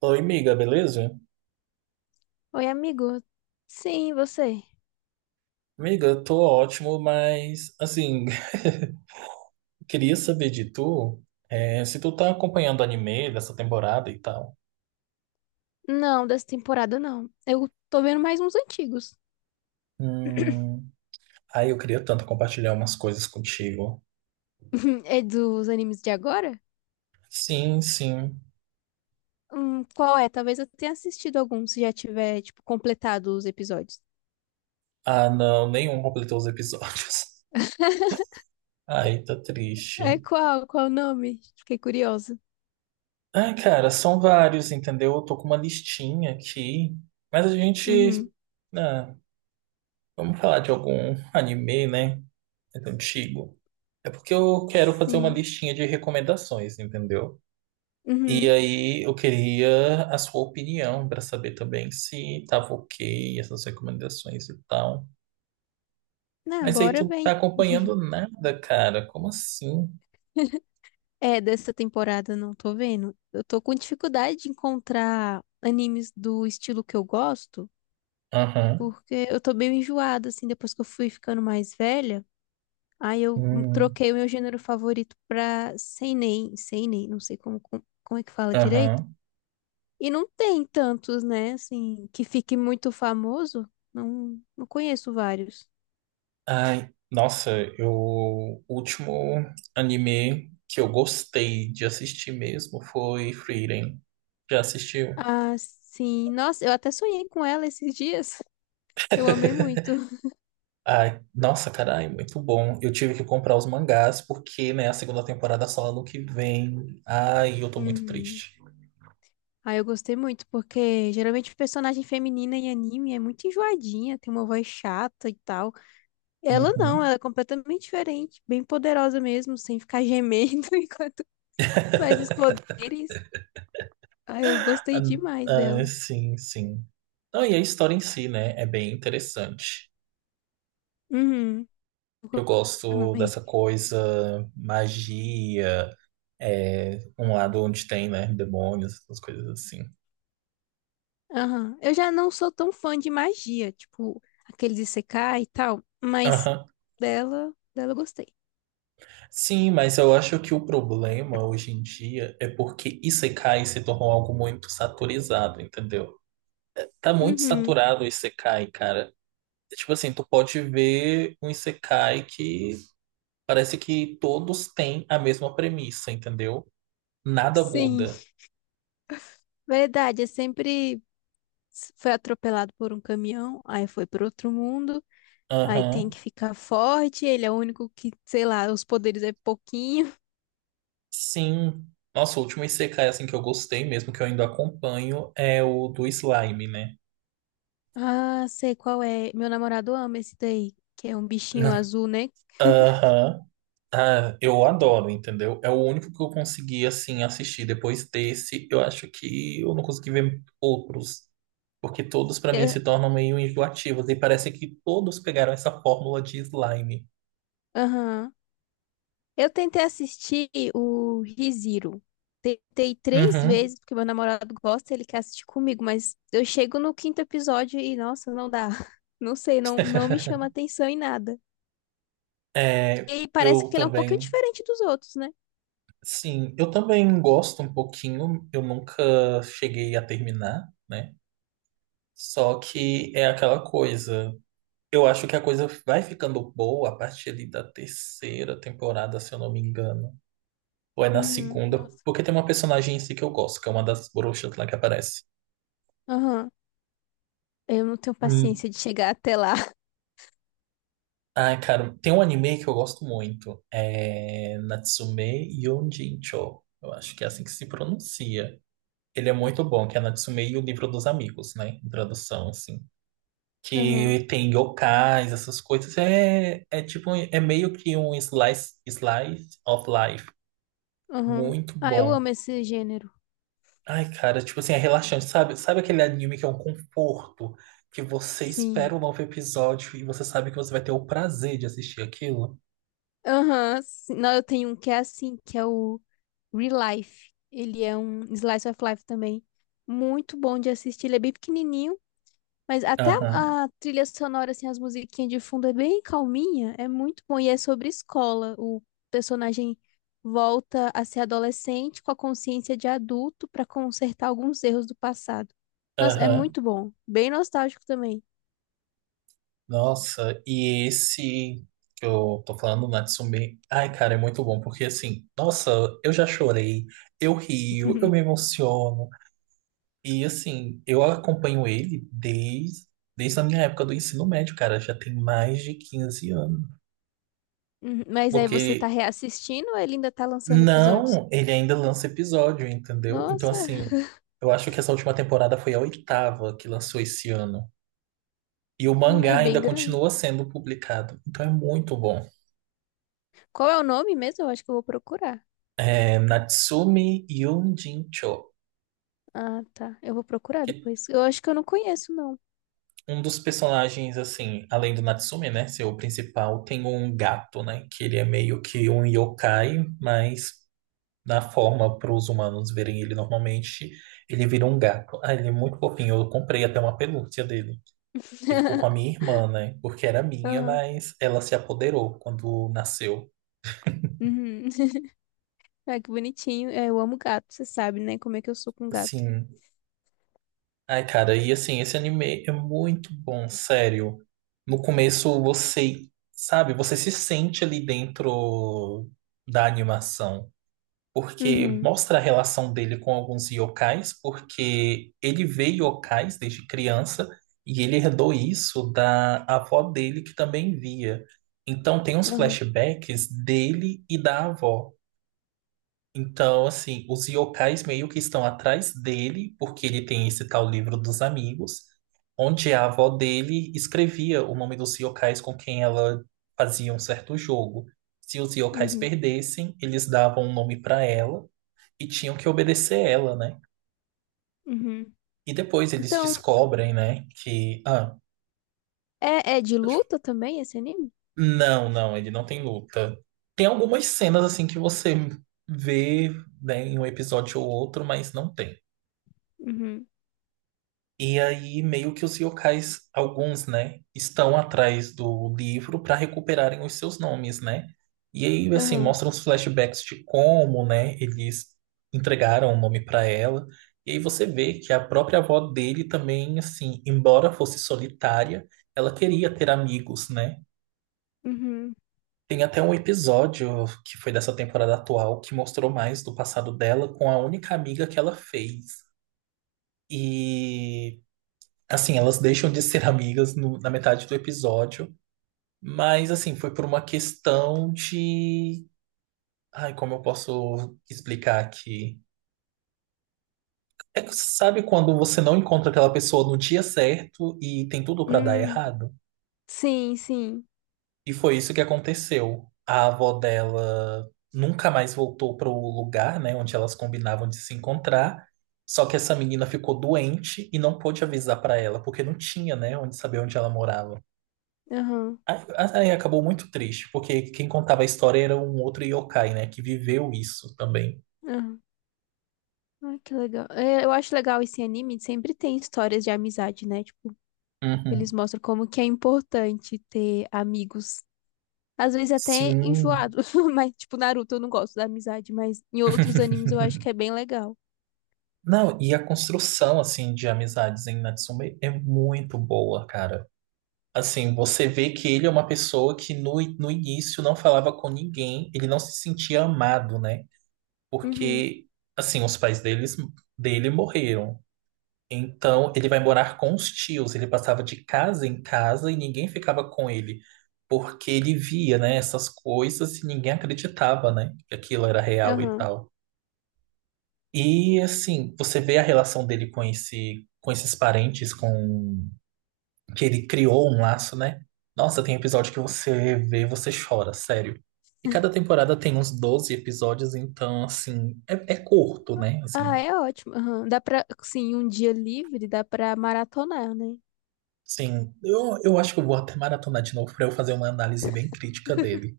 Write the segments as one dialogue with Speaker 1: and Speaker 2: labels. Speaker 1: Oi, miga, beleza?
Speaker 2: Oi, amigo. Sim, você?
Speaker 1: Miga, eu tô ótimo, mas assim, queria saber de tu, se tu tá acompanhando o anime dessa temporada e tal.
Speaker 2: Não, dessa temporada não. Eu tô vendo mais uns antigos.
Speaker 1: Hum, aí eu queria tanto compartilhar umas coisas contigo.
Speaker 2: É dos animes de agora?
Speaker 1: Sim, sim.
Speaker 2: Qual é? Talvez eu tenha assistido algum, se já tiver, tipo, completado os episódios.
Speaker 1: Ah, não, nenhum completou os episódios. Ai, tá
Speaker 2: É
Speaker 1: triste.
Speaker 2: qual? Qual o nome? Fiquei curiosa.
Speaker 1: Ah, cara, são vários, entendeu? Eu tô com uma listinha aqui, mas
Speaker 2: Uhum.
Speaker 1: ah, vamos falar de algum anime, né? Antigo. É porque eu quero fazer uma
Speaker 2: Sim.
Speaker 1: listinha de recomendações, entendeu? E
Speaker 2: Uhum.
Speaker 1: aí eu queria a sua opinião para saber também se tava ok essas recomendações e tal.
Speaker 2: Ah,
Speaker 1: Mas aí
Speaker 2: bora
Speaker 1: tu não tá
Speaker 2: vem.
Speaker 1: acompanhando nada, cara. Como assim?
Speaker 2: É, dessa temporada não tô vendo. Eu tô com dificuldade de encontrar animes do estilo que eu gosto,
Speaker 1: Aham.
Speaker 2: porque eu tô meio enjoada, assim, depois que eu fui ficando mais velha. Aí eu
Speaker 1: Hum.
Speaker 2: troquei o meu gênero favorito pra seinen, seinen, não sei como é que fala direito.
Speaker 1: Aham.
Speaker 2: E não tem tantos, né, assim, que fique muito famoso. Não, não conheço vários.
Speaker 1: Ai, nossa, eu o último anime que eu gostei de assistir mesmo foi Frieren. Já assistiu?
Speaker 2: Ah, sim. Nossa, eu até sonhei com ela esses dias. Eu amei muito.
Speaker 1: Ai, nossa, carai, muito bom. Eu tive que comprar os mangás porque, né, a segunda temporada só ano que vem. Ai, eu tô muito
Speaker 2: Uhum.
Speaker 1: triste.
Speaker 2: Ah, eu gostei muito, porque geralmente personagem feminina em anime é muito enjoadinha, tem uma voz chata e tal. Ela não,
Speaker 1: Uhum.
Speaker 2: ela é completamente diferente, bem poderosa mesmo, sem ficar gemendo enquanto. Mas os poderes, ah, eu
Speaker 1: Ah,
Speaker 2: gostei demais
Speaker 1: ah,
Speaker 2: dela.
Speaker 1: sim, sim. Não, e a história em si, né, é bem interessante.
Speaker 2: Uhum.
Speaker 1: Eu gosto
Speaker 2: Também.
Speaker 1: dessa coisa, magia, um lado onde tem, né, demônios, essas coisas assim.
Speaker 2: Aham. Eu já não sou tão fã de magia, tipo, aqueles Isekai e tal, mas
Speaker 1: Aham.
Speaker 2: dela eu gostei.
Speaker 1: Sim, mas eu acho que o problema hoje em dia é porque Isekai se tornou algo muito saturizado, entendeu? Tá muito
Speaker 2: Uhum.
Speaker 1: saturado o Isekai, cara. É. Tipo assim, tu pode ver um Isekai que parece que todos têm a mesma premissa, entendeu? Nada
Speaker 2: Sim.
Speaker 1: muda.
Speaker 2: Verdade, é sempre foi atropelado por um caminhão, aí foi para outro mundo, aí tem
Speaker 1: Aham.
Speaker 2: que ficar forte, ele é o único que, sei lá, os poderes é pouquinho.
Speaker 1: Sim. Nossa, o último Isekai assim que eu gostei mesmo, que eu ainda acompanho, é o do slime, né?
Speaker 2: Ah, sei qual é. Meu namorado ama esse daí, que é um bichinho azul, né?
Speaker 1: Aham. Ah, eu adoro, entendeu? É o único que eu consegui assim assistir. Depois desse, eu acho que eu não consegui ver outros. Porque todos, pra mim, se
Speaker 2: É-
Speaker 1: tornam meio enjoativos. E parece que todos pegaram essa fórmula de slime.
Speaker 2: Aham. Eu tentei assistir o ReZero. Tentei três
Speaker 1: Uhum.
Speaker 2: vezes, porque meu namorado gosta, ele quer assistir comigo, mas eu chego no quinto episódio e, nossa, não dá. Não sei, não, não me chama atenção em nada.
Speaker 1: É,
Speaker 2: E parece
Speaker 1: eu
Speaker 2: que ele é um pouquinho
Speaker 1: também.
Speaker 2: diferente dos outros, né?
Speaker 1: Sim, eu também gosto um pouquinho. Eu nunca cheguei a terminar, né? Só que é aquela coisa. Eu acho que a coisa vai ficando boa a partir ali da terceira temporada, se eu não me engano. Ou é na
Speaker 2: Uhum,
Speaker 1: segunda,
Speaker 2: nossa.
Speaker 1: porque tem uma personagem em si que eu gosto, que é uma das bruxas lá que aparece.
Speaker 2: Aham. Eu não tenho paciência de chegar até lá.
Speaker 1: Ai, cara, tem um anime que eu gosto muito. É Natsume Yonjincho. Eu acho que é assim que se pronuncia. Ele é muito bom, que é Natsume e o Livro dos Amigos, né? Em tradução, assim.
Speaker 2: Aham,
Speaker 1: Que tem yokais, essas coisas. É tipo, é meio que um slice of life.
Speaker 2: aham.
Speaker 1: Muito
Speaker 2: Ah, eu
Speaker 1: bom.
Speaker 2: amo esse gênero.
Speaker 1: Ai, cara, tipo assim, é relaxante, sabe? Sabe aquele anime que é um conforto? Que você
Speaker 2: Sim.
Speaker 1: espera um novo episódio e você sabe que você vai ter o prazer de assistir aquilo?
Speaker 2: Aham, sim. Não, eu tenho um que é assim, que é o Real Life. Ele é um slice of life também. Muito bom de assistir. Ele é bem pequenininho, mas até
Speaker 1: Aham.
Speaker 2: a trilha sonora, assim, as musiquinhas de fundo é bem calminha. É muito bom. E é sobre escola. O personagem volta a ser adolescente com a consciência de adulto para consertar alguns erros do passado. Nossa, é
Speaker 1: Aham.
Speaker 2: muito bom. Bem nostálgico também.
Speaker 1: Nossa, e esse que eu tô falando, Natsume, ai, cara, é muito bom, porque assim, nossa, eu já chorei, eu rio, eu me emociono, e assim, eu acompanho ele desde a minha época do ensino médio, cara, já tem mais de 15 anos.
Speaker 2: Uhum, Mas aí você tá
Speaker 1: Porque
Speaker 2: reassistindo ou ele ainda tá lançando episódios?
Speaker 1: não, ele ainda lança episódio, entendeu? Então,
Speaker 2: Nossa.
Speaker 1: assim, eu acho que essa última temporada foi a oitava que lançou esse ano. E o mangá
Speaker 2: É bem
Speaker 1: ainda
Speaker 2: grande.
Speaker 1: continua sendo publicado, então é muito bom.
Speaker 2: Qual é o nome mesmo? Eu acho que eu vou procurar.
Speaker 1: É, Natsume Yonjincho,
Speaker 2: Ah, tá. Eu vou procurar
Speaker 1: que
Speaker 2: depois. Eu acho que eu não conheço, não.
Speaker 1: um dos personagens, assim, além do Natsume, né, ser o principal, tem um gato, né, que ele é meio que um yokai, mas na forma para os humanos verem ele normalmente, ele vira um gato. Ah, ele é muito fofinho, eu comprei até uma pelúcia dele, que ficou com a minha irmã, né, porque era minha,
Speaker 2: Aham.
Speaker 1: mas ela se apoderou quando nasceu.
Speaker 2: Uhum. Ah, que bonitinho. É, eu amo gato, você sabe, né? Como é que eu sou com gato.
Speaker 1: Assim, ai, cara, e assim, esse anime é muito bom, sério. No começo você, sabe, você se sente ali dentro da animação, porque
Speaker 2: Uhum.
Speaker 1: mostra a relação dele com alguns yokais, porque ele vê yokais desde criança e ele herdou isso da avó dele que também via. Então tem uns
Speaker 2: Aham.
Speaker 1: flashbacks dele e da avó. Então, assim, os yokais meio que estão atrás dele, porque ele tem esse tal livro dos amigos, onde a avó dele escrevia o nome dos yokais com quem ela fazia um certo jogo. Se os yokais
Speaker 2: Uhum.
Speaker 1: perdessem, eles davam um nome para ela e tinham que obedecer ela, né?
Speaker 2: Uhum.
Speaker 1: E depois eles
Speaker 2: Então,
Speaker 1: descobrem, né, que... Ah,
Speaker 2: é de
Speaker 1: pode-
Speaker 2: luta também esse anime?
Speaker 1: não, não, ele não tem luta. Tem algumas cenas, assim, que você vê, né, em um episódio ou outro, mas não tem.
Speaker 2: Uhum.
Speaker 1: E aí, meio que os yokais, alguns, né, estão atrás do livro para recuperarem os seus nomes, né? E aí, assim,
Speaker 2: Aham.
Speaker 1: mostram os flashbacks de como, né, eles entregaram o nome para ela. E aí você vê que a própria avó dele também, assim, embora fosse solitária, ela queria ter amigos, né?
Speaker 2: Uhum.
Speaker 1: Tem até um episódio que foi dessa temporada atual que mostrou mais do passado dela com a única amiga que ela fez. E assim, elas deixam de ser amigas na metade do episódio, mas assim, foi por uma questão de. Ai, como eu posso explicar aqui? É que sabe quando você não encontra aquela pessoa no dia certo e tem tudo pra dar
Speaker 2: Hum.
Speaker 1: errado?
Speaker 2: Sim, sim.
Speaker 1: E foi isso que aconteceu. A avó dela nunca mais voltou pro lugar, né, onde elas combinavam de se encontrar. Só que essa menina ficou doente e não pôde avisar pra ela, porque não tinha, né, onde saber onde ela morava.
Speaker 2: Aham.
Speaker 1: Aí, aí acabou muito triste, porque quem contava a história era um outro yokai, né? Que viveu isso também.
Speaker 2: Aham. Ai, que legal. É, eu acho legal esse anime, sempre tem histórias de amizade, né? Tipo, eles
Speaker 1: Uhum.
Speaker 2: mostram como que é importante ter amigos. Às vezes até
Speaker 1: Sim.
Speaker 2: enjoado, mas tipo Naruto eu não gosto da amizade, mas em outros animes eu acho que é bem legal.
Speaker 1: Não, e a construção, assim, de amizades em Natsume é muito boa, cara. Assim, você vê que ele é uma pessoa que no início não falava com ninguém, ele não se sentia amado, né?
Speaker 2: Uhum.
Speaker 1: Porque, assim, dele morreram. Então, ele vai morar com os tios. Ele passava de casa em casa e ninguém ficava com ele, porque ele via, né, essas coisas e ninguém acreditava, né, que aquilo era real e
Speaker 2: Aham.
Speaker 1: tal. E assim, você vê a relação dele com com esses parentes, com que ele criou um laço, né? Nossa, tem episódio que você vê, você chora, sério. E cada temporada tem uns 12 episódios, então assim, é curto, né?
Speaker 2: Ah,
Speaker 1: Assim,
Speaker 2: é ótimo. Aham. Dá pra, sim, um dia livre dá pra maratonar, né?
Speaker 1: sim, eu acho que eu vou até maratonar de novo para eu fazer uma análise bem crítica dele.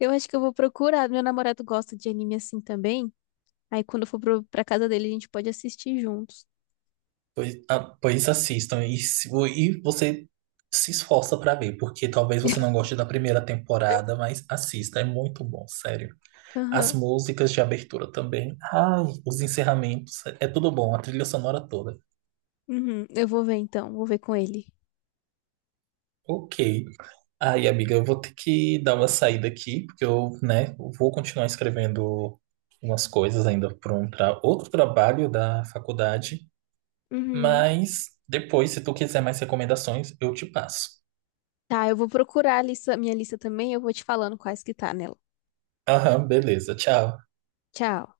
Speaker 2: Eu acho que eu vou procurar. Meu namorado gosta de anime assim também. Aí quando eu for pra casa dele, a gente pode assistir juntos.
Speaker 1: Pois, ah, pois assistam e você se esforça para ver, porque talvez você não goste da primeira temporada, mas assista, é muito bom, sério. As
Speaker 2: Aham.
Speaker 1: músicas de abertura também, ai, os encerramentos, é tudo bom, a trilha sonora toda.
Speaker 2: Uhum. Eu vou ver então, vou ver com ele.
Speaker 1: Ok. Aí, amiga, eu vou ter que dar uma saída aqui, porque eu, né, vou continuar escrevendo umas coisas ainda para outro trabalho da faculdade.
Speaker 2: Uhum.
Speaker 1: Mas depois, se tu quiser mais recomendações, eu te passo.
Speaker 2: Tá, eu vou procurar a lista, minha lista também, eu vou te falando quais que tá nela.
Speaker 1: Aham, beleza. Tchau.
Speaker 2: Tchau.